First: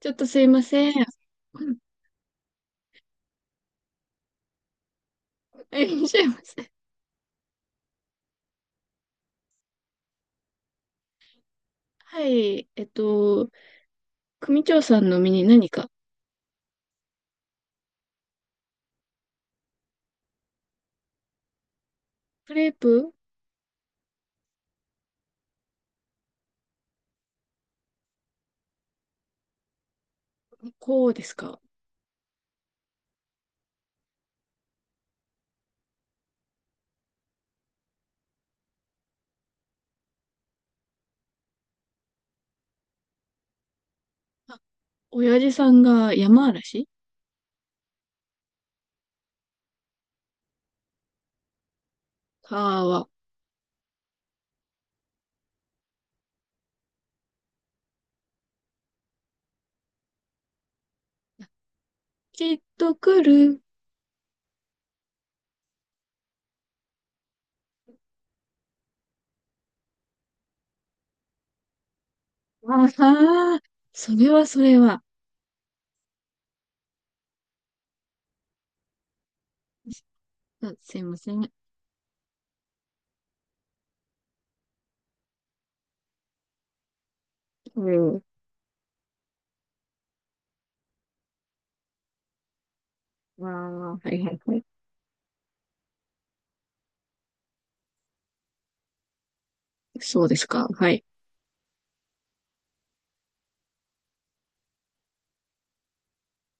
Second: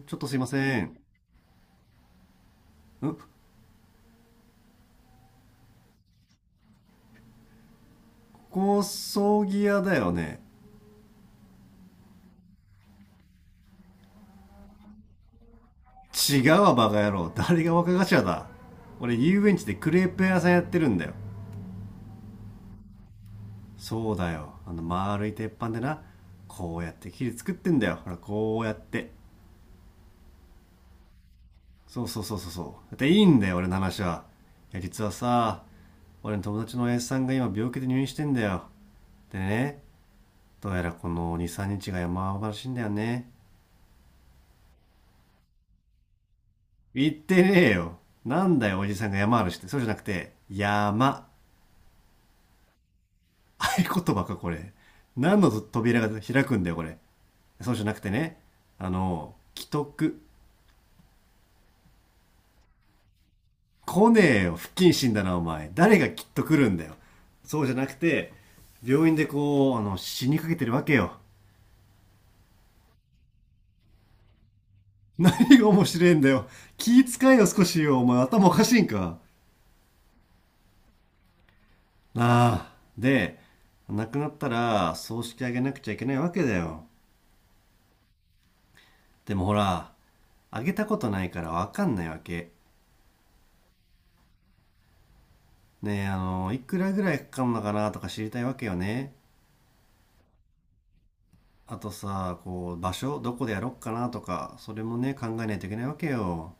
ちょっちょっととすいすいまませせん。ん。んいらっしゃいませ。高葬儀屋だよね？はい。組長さんの身に何か？違うわ、バカ野郎。誰が若頭だ。俺、遊園地でクレープ屋さんやってるんだよ。クレープ？そうだよ。丸い鉄板でな、こうやって切り作ってんだよ。ほら、こうやって。こうですか？そうそうそうそうそう。だっていいんだよ、俺の話は。いや、実はさ、俺の友達の S さんが今病気で入院してんだよ。でね、どうやらこの2、3日が山場らしいんだよね。あ、親父さんが山嵐？言ってねえよ。なんだよ、おじさんが山嵐って。そうじゃなくて、山。川。合言葉か、これ。何の扉が開くんだよ、これ。そうじゃなくてね。既得。きっと来る。来ねえよ、不謹慎だな、お前。誰がきっと来るんだよ。そうじゃなくて、病院でこう、死にかけてるわけよ。ああ、それはそれは。何が面白いんだよ。気遣いよ、少しよ。お前、頭おかしいんか。あ、すいません。なあ。で、亡くなったら、葬式あげなくちゃいけないわけだよ。うん。でもほら、あげたことないからわかんないわけ。ああ、はいはいはい。ねえ、いくらぐらいかかるのかなとか知りたいわけよね。そうですか。はい。あとさ、こう、場所、どこでやろっかなとか、それもね、考えないといけないわけよ。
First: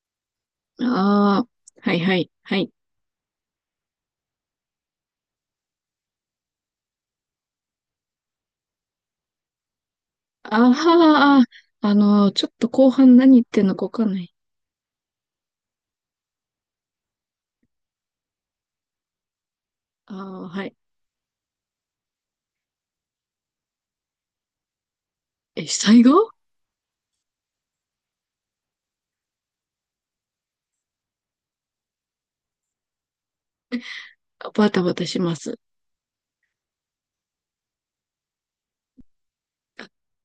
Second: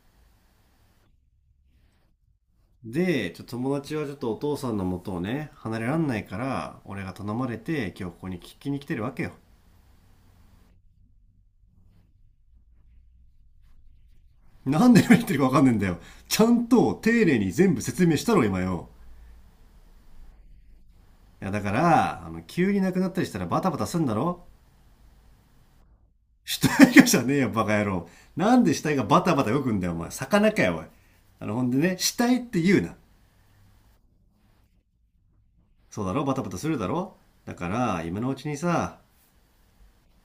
ああ、はいはいはい。で、ちょっと友達はちょっとお父さんの元をね、離れらんないから、俺が頼まれて、今日ここに聞きに来てるわけよ。ああ、あの、ちょっと後半何言ってんのかわかんない。なんで何言ってるかわかんねえんだよ。ちゃんと丁寧に全部説明したろ、今よ。ああ、はい。いや、だから、急になくなったりしたらバタバタすんだろ。え、災害？死体がじゃねえよ、バカ野郎。なんで死体がバタバタ動くんだよ、お前。魚かよ、おい。ほんでね、死体って言うな。バタバタします。そうだろ、バタバタするだろ。だから、今のうちにさ。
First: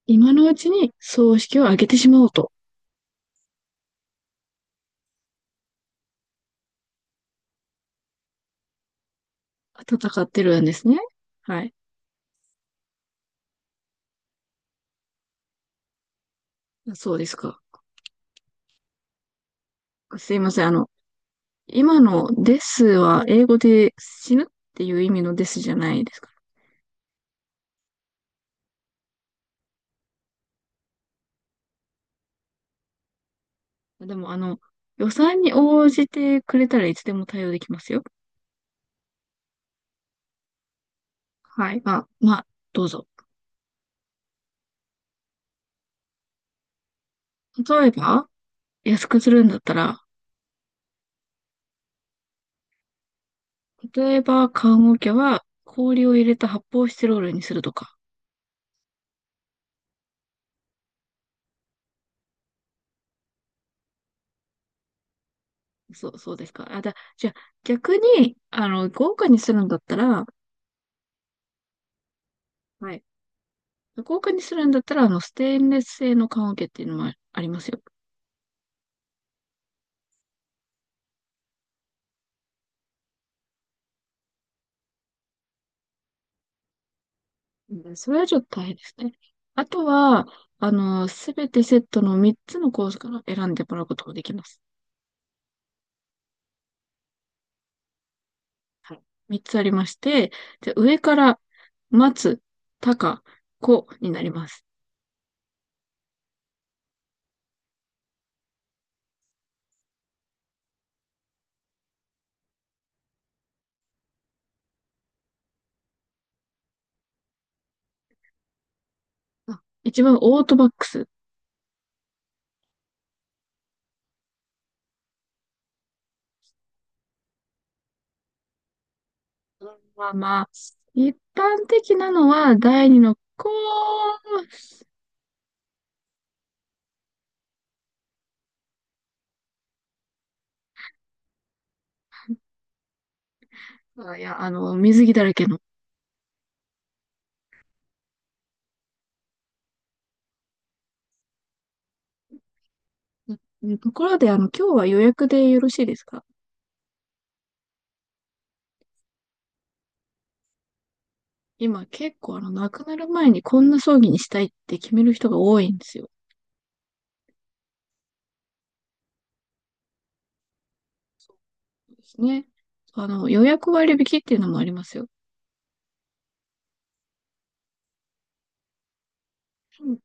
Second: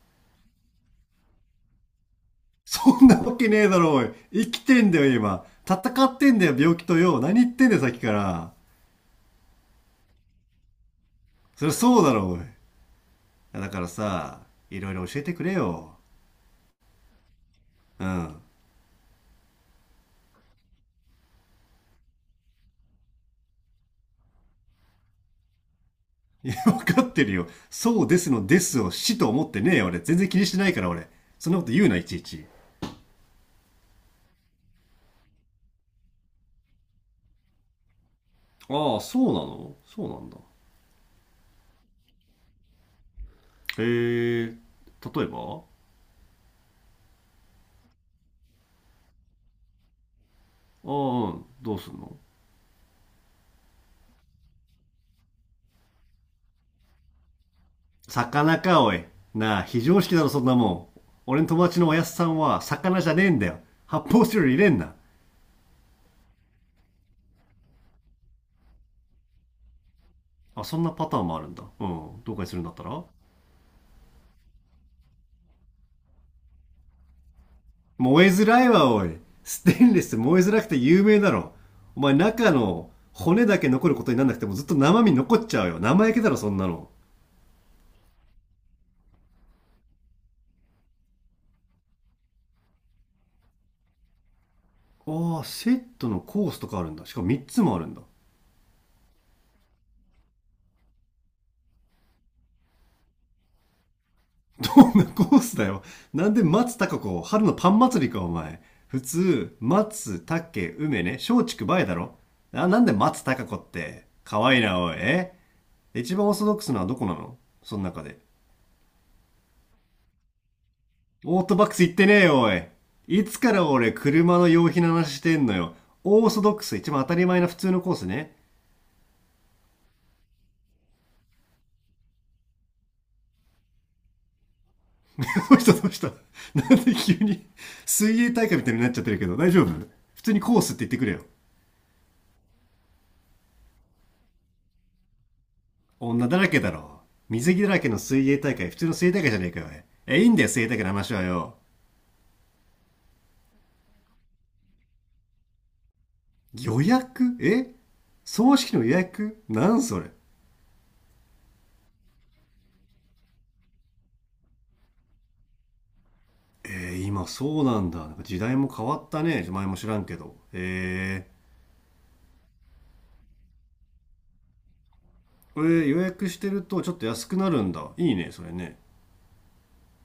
今のうちに葬式を挙げてしまおうと。そんなわけねえだろ、おい。生きてんだよ、今。戦ってんだよ、病気とよ。何言ってんだよ、さっきから。戦ってるんですね。はそりい。ゃそうだろ、おい。だからさ、いろいろ教えてくれよ。そうですか。うん。すいません。あの、今のですは英語で死ぬっていう意味のですじゃないですか？わかってるよ。そうですのですを死と思ってねえよ、俺。全然気にしてないから、俺。そんなこと言うな、いちいち。でも、あの、予算に応じてくれたらいつでも対応できますよ。ああ、そうなの、そうなんだ。はい。まあ、まあ、どうぞ。へえ、例えば例えば、安くするんだったら、うん、どうすんの？例えば、棺桶は氷を入れた発泡スチロールにするとか。魚か、おい。なあ、非常識だろ、そんなもん。俺の友達のおやすさんは、魚じゃねえんだよ。発泡スチロール入れんな。そうですか。あ、じゃあ、逆に、あの、豪華にするんだったら、あ、そんなパターンもあるんだ。うん、どうかにするんだったはい。ら？豪華にするんだったら、あの、ステンレス製の棺桶っていうのもありますよ。燃えづらいわ、おい。ステンレス燃えづらくて有名だろ。お前、中の骨だけ残ることになんなくてもずっと生身残っちゃうよ。生焼けだろ、そんなの。うん、それはちょっと大変ですね。あとは、あの、すべてセットの3つのコースから選んでもらうことができます。ああ、セットのコースとかあるんだ。しかも3つもあるんだ。はい。3つありまして、で、上から、松、高、子になります。どんなコースだよ。なんで松たか子春のパン祭りか、お前。普通、松、竹、梅ね、松竹梅だろ。あ、なんで松たか子って。可愛いいな、おい。一番オーソドックスなのはどこなの？その中で。あ、一番オートバックス。オートバックス行ってねえよ、おい。いつから俺、車の用品の話してんのよ。オーソドックス、一番当たり前な普通のコースね。まあまあ、一般的なのは第2の子。どうしたどうした。 なんで急に、水泳大会みたいになっちゃってるけど、大丈夫？普通にコースって言ってくれよ。あ、いや、あの、水着だらけの。女だらけだろ。水着だらけの水泳大会、普通の水泳大会じゃねえかよ。え、いいんだよ、水泳大会の話はよ。うん、ところで、あの、今日は予約でよろしいですか？予約？え、葬式の予約なんそれ？今結構、あの、亡くなる前にこんな葬儀にしたいって決める人が多いんですよ。今そうなんだ。なんか時代も変わったね。前も知らんけど。そうですね。あの、予約割引っていうのもありますよ。ー、え予約してるとちょっと安くなるんだ。いいね、それね。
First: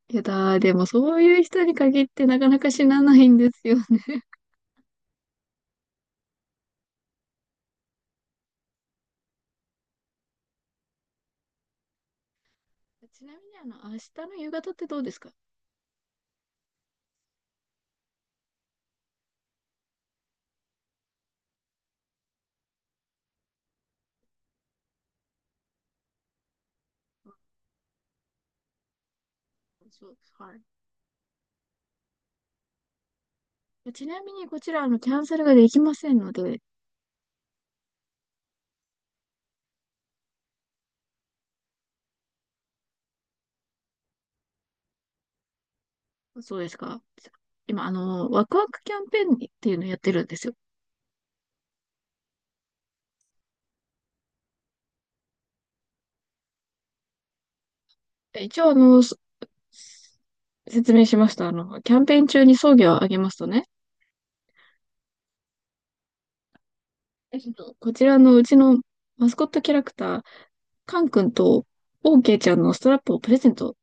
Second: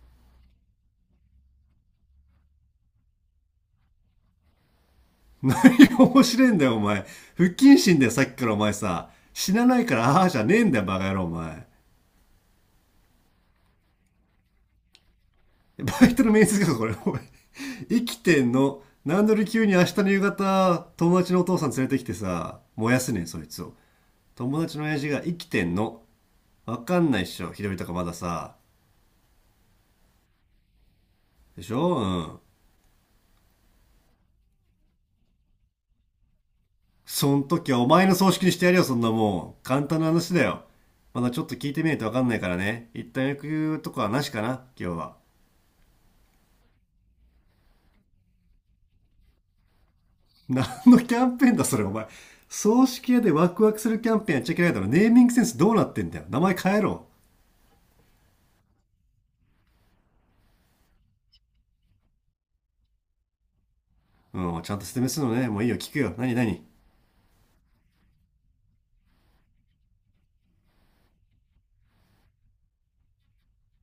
いやだー、でもそういう人に限ってなかなか死なないんですよね。いや、面白いんだよ、お前。不謹慎だよ、さっきからお前さ。死なないから、ああじゃねえんだよ、バカ野郎、お前。ちなみに、あの、明日の夕方ってどうですか？バイトの面接か、これ、おい。生きてんの？なんで俺急に明日の夕方、友達のお父さん連れてきてさ、燃やすねん、そいつを。友達の親父が生きてんの。わかんないっしょ、ひどいとかまださ。そう、はでしょう。ん。い。ちなみに、こちら、あの、キャンセルができませんので。そん時はお前の葬式にしてやるよ、そんなもん。簡単な話だよ。まだちょっと聞いてみないとわかんないからね。一旦役くとかはなしかな、今日は。そうですか。今、あの、ワクワクキャンペーンっていうのをやってるんですよ。何のキャンペーンだ、それ、お前。葬式屋でワクワクするキャンペーンやっちゃいけないだろ。ネーミングセンスどうなってんだよ。名前変えろ。一応、あの、説明しました。あの、キャンペーン中に送料を上げますとね、うん、ちゃんと説明するのね。もういいよ、聞くよ。何何？こちらのうちのマスコットキャラクター、カン君とオーケーちゃんのストラップをプレゼント。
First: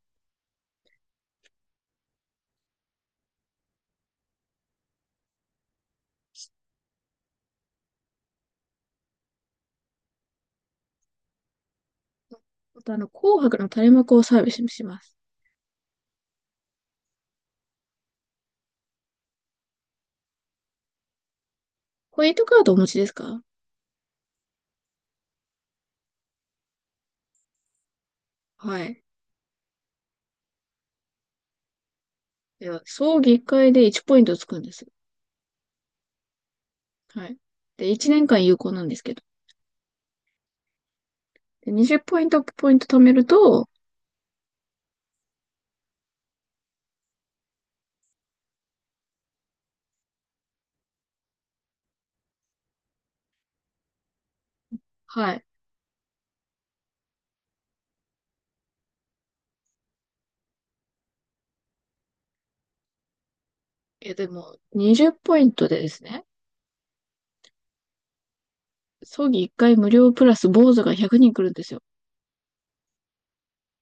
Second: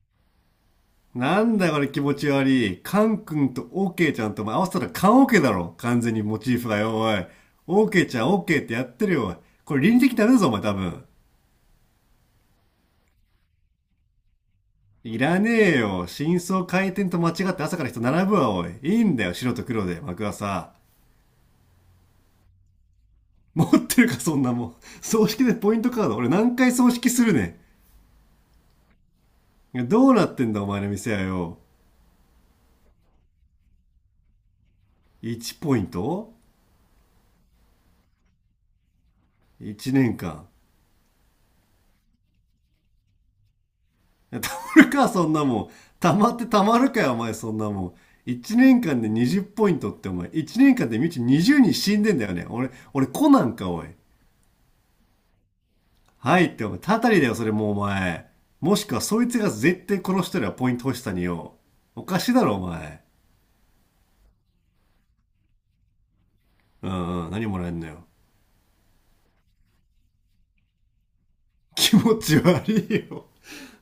なんだこれ、気持ち悪い。カン君とオーケーちゃんとお前合わせたらカンオーケーだろ。完全にモチーフがよ、おい。オーケーちゃんオーケーってやってるよ、おい。これ倫理的ダメだぞ、お前多分。また、あの、紅白の垂れ幕をサービスします。いらねえよ。真相回転と間違って朝から人並ぶわ、おい。いいんだよ、白と黒で、幕はさ。ポイントカードお持ちですか？持ってるか、そんなもん。葬式でポイントカード。俺何回葬式するねはい。ん。どうなってんだ、お前の店はよ。では、葬儀1回で1ポイントつくんです。1ポイント？ はい。で、1年間有効なんですけど。1 年間？で、20ポイント貯めると、たまるか、そんなもん。たまってたまるかよ、お前、そんなもん。1年間で20ポイントって、お前。1年間でみち20人死んでんだよね。俺、コナンか、おい。はい。はいって、お前、たたりだよ、それもう、お前。もしくは、そいつが絶対殺してるわ、ポイント欲しさによ。おかしいだろ、お前。え、でも、20ポイントでですね、うんうん、何もらえんのよ。葬儀1回無料プラス坊主が100人来るんですよ。気持ち悪いよ。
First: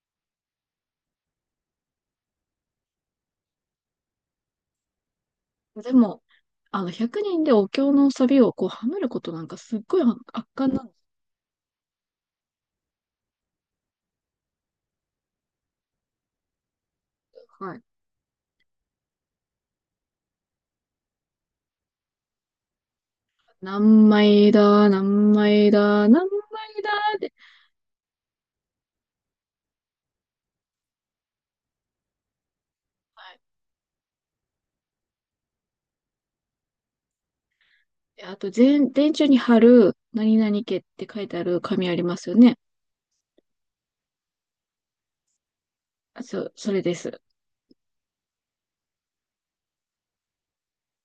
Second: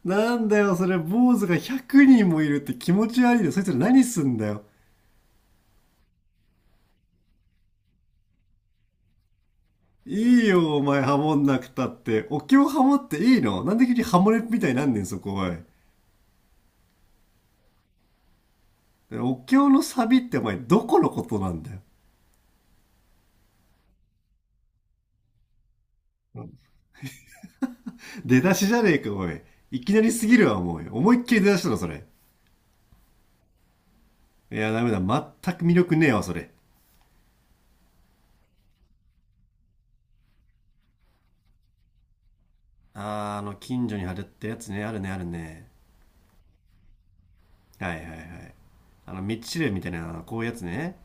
なんだよ、それ、坊主が100人もいるって気持ち悪いよ。そいつら何すんだよ。でも、あの、100人でお経のサビをこう、はめることなんかすっごい圧い圧い巻よ、なおんで前、ハモんなくたって。お経ハモっていいの？なんで急にハモれみたいになんねん、そこ、おい。すよ。はい。お経のサビってお前、どこのことなんだよ。何枚だ、何枚だ、何枚だって。出だしじゃねえか、おい。いきなりすぎるわ、もう。思いっきり出だしたの、それ。はい。いや、ダメだ。全く魅力ねえわ、それ。で、あと、電柱に貼る、何々家って書いてある紙ありますよね。あー、近所に貼るってやつね。あるね、あるね。あ、そう、それです。はいはいはい。道知れみたいな、こういうやつね。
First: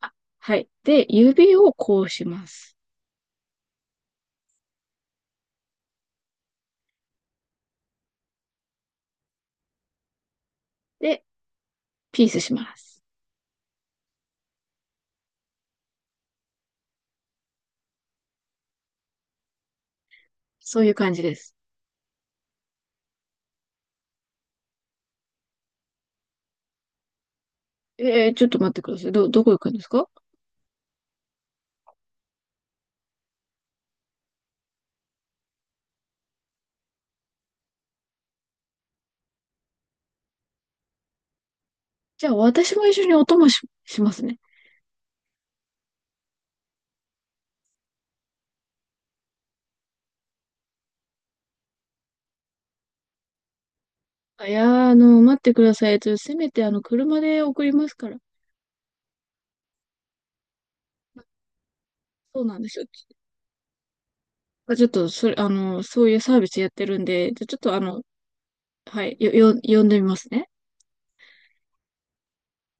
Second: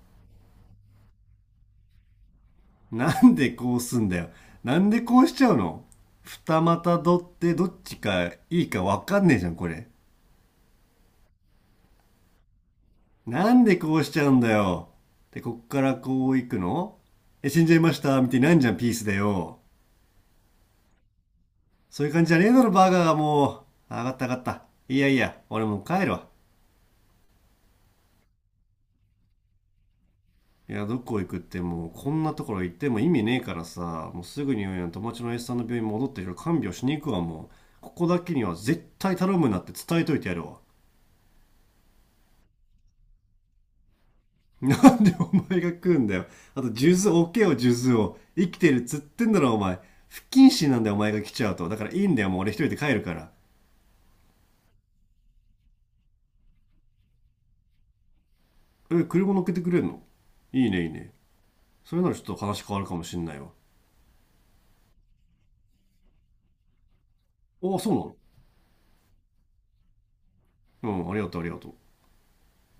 あ、はい。で、指をこうします。なんでこうすんだよ。なんでこうしちゃうの？二股取ってどっちかいいかわかんねえじゃん、これ。で、ピースします。なんでこうしちゃうんだよ。で、こっからこう行くの？え、死んじゃいましたみたいになんじゃん、ピースだよ。そういう感じです。そういう感じじゃねえだろ、バーガーがもう。上がった上がった。いやいや、俺もう帰るわ。ちょっと待ってください。どこ行くんですか？いや、どこ行くってもう、こんなところ行っても意味ねえからさ、もうすぐに友達の S さんの病院戻って、いろいろ看病しに行くわ、もう。ここだけには絶対頼むなって伝えといてやるわ。じゃあ、私も一緒にお供しますね。なんでお前が食うんだよ。あと、数珠置けよ、数珠を。生きてるっつってんだろ、お前。不謹慎なんだよ、お前が来ちゃうと。だからいいんだよ、もう俺一人で帰るから。あいやー、あの、待ってください。ちょっとせめて、あの、車で送りますから。え、車乗っけてくれんの？いいね、いいね。それならちょっとそうなん話で変すわよ。るかもちしんないわ。ょっと、それ、あの、そういうサービスやってるんで、じゃちょっとああ、あの、そうはい、呼んでみますね。なの。うん、ありがとう、ありがとう。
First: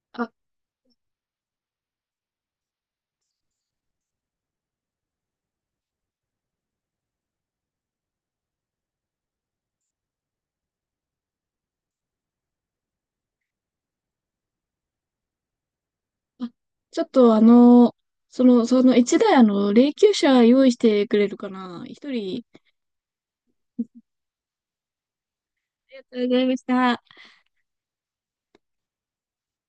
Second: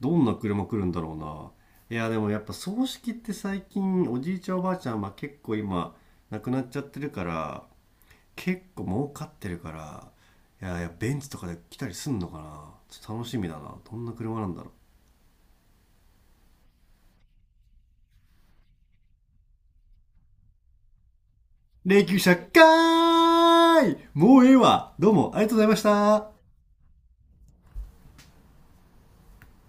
どあ、んな車来るんだろうな。いや、でもやっぱ葬式って最近、おじいちゃんおばあちゃん、まあ結構今、亡くなっちゃってるから、結構儲かってるから、いやいや、ベンツとかで来たりすんのかな。ちょっと楽しみだな。どんな車なんだろう。あ、ちょっとあの、その一台あの、霊柩車用意してくれるかな。霊一柩車人。かーい、もうええわ、どうもありがとうございましありがとうごた。ざいました。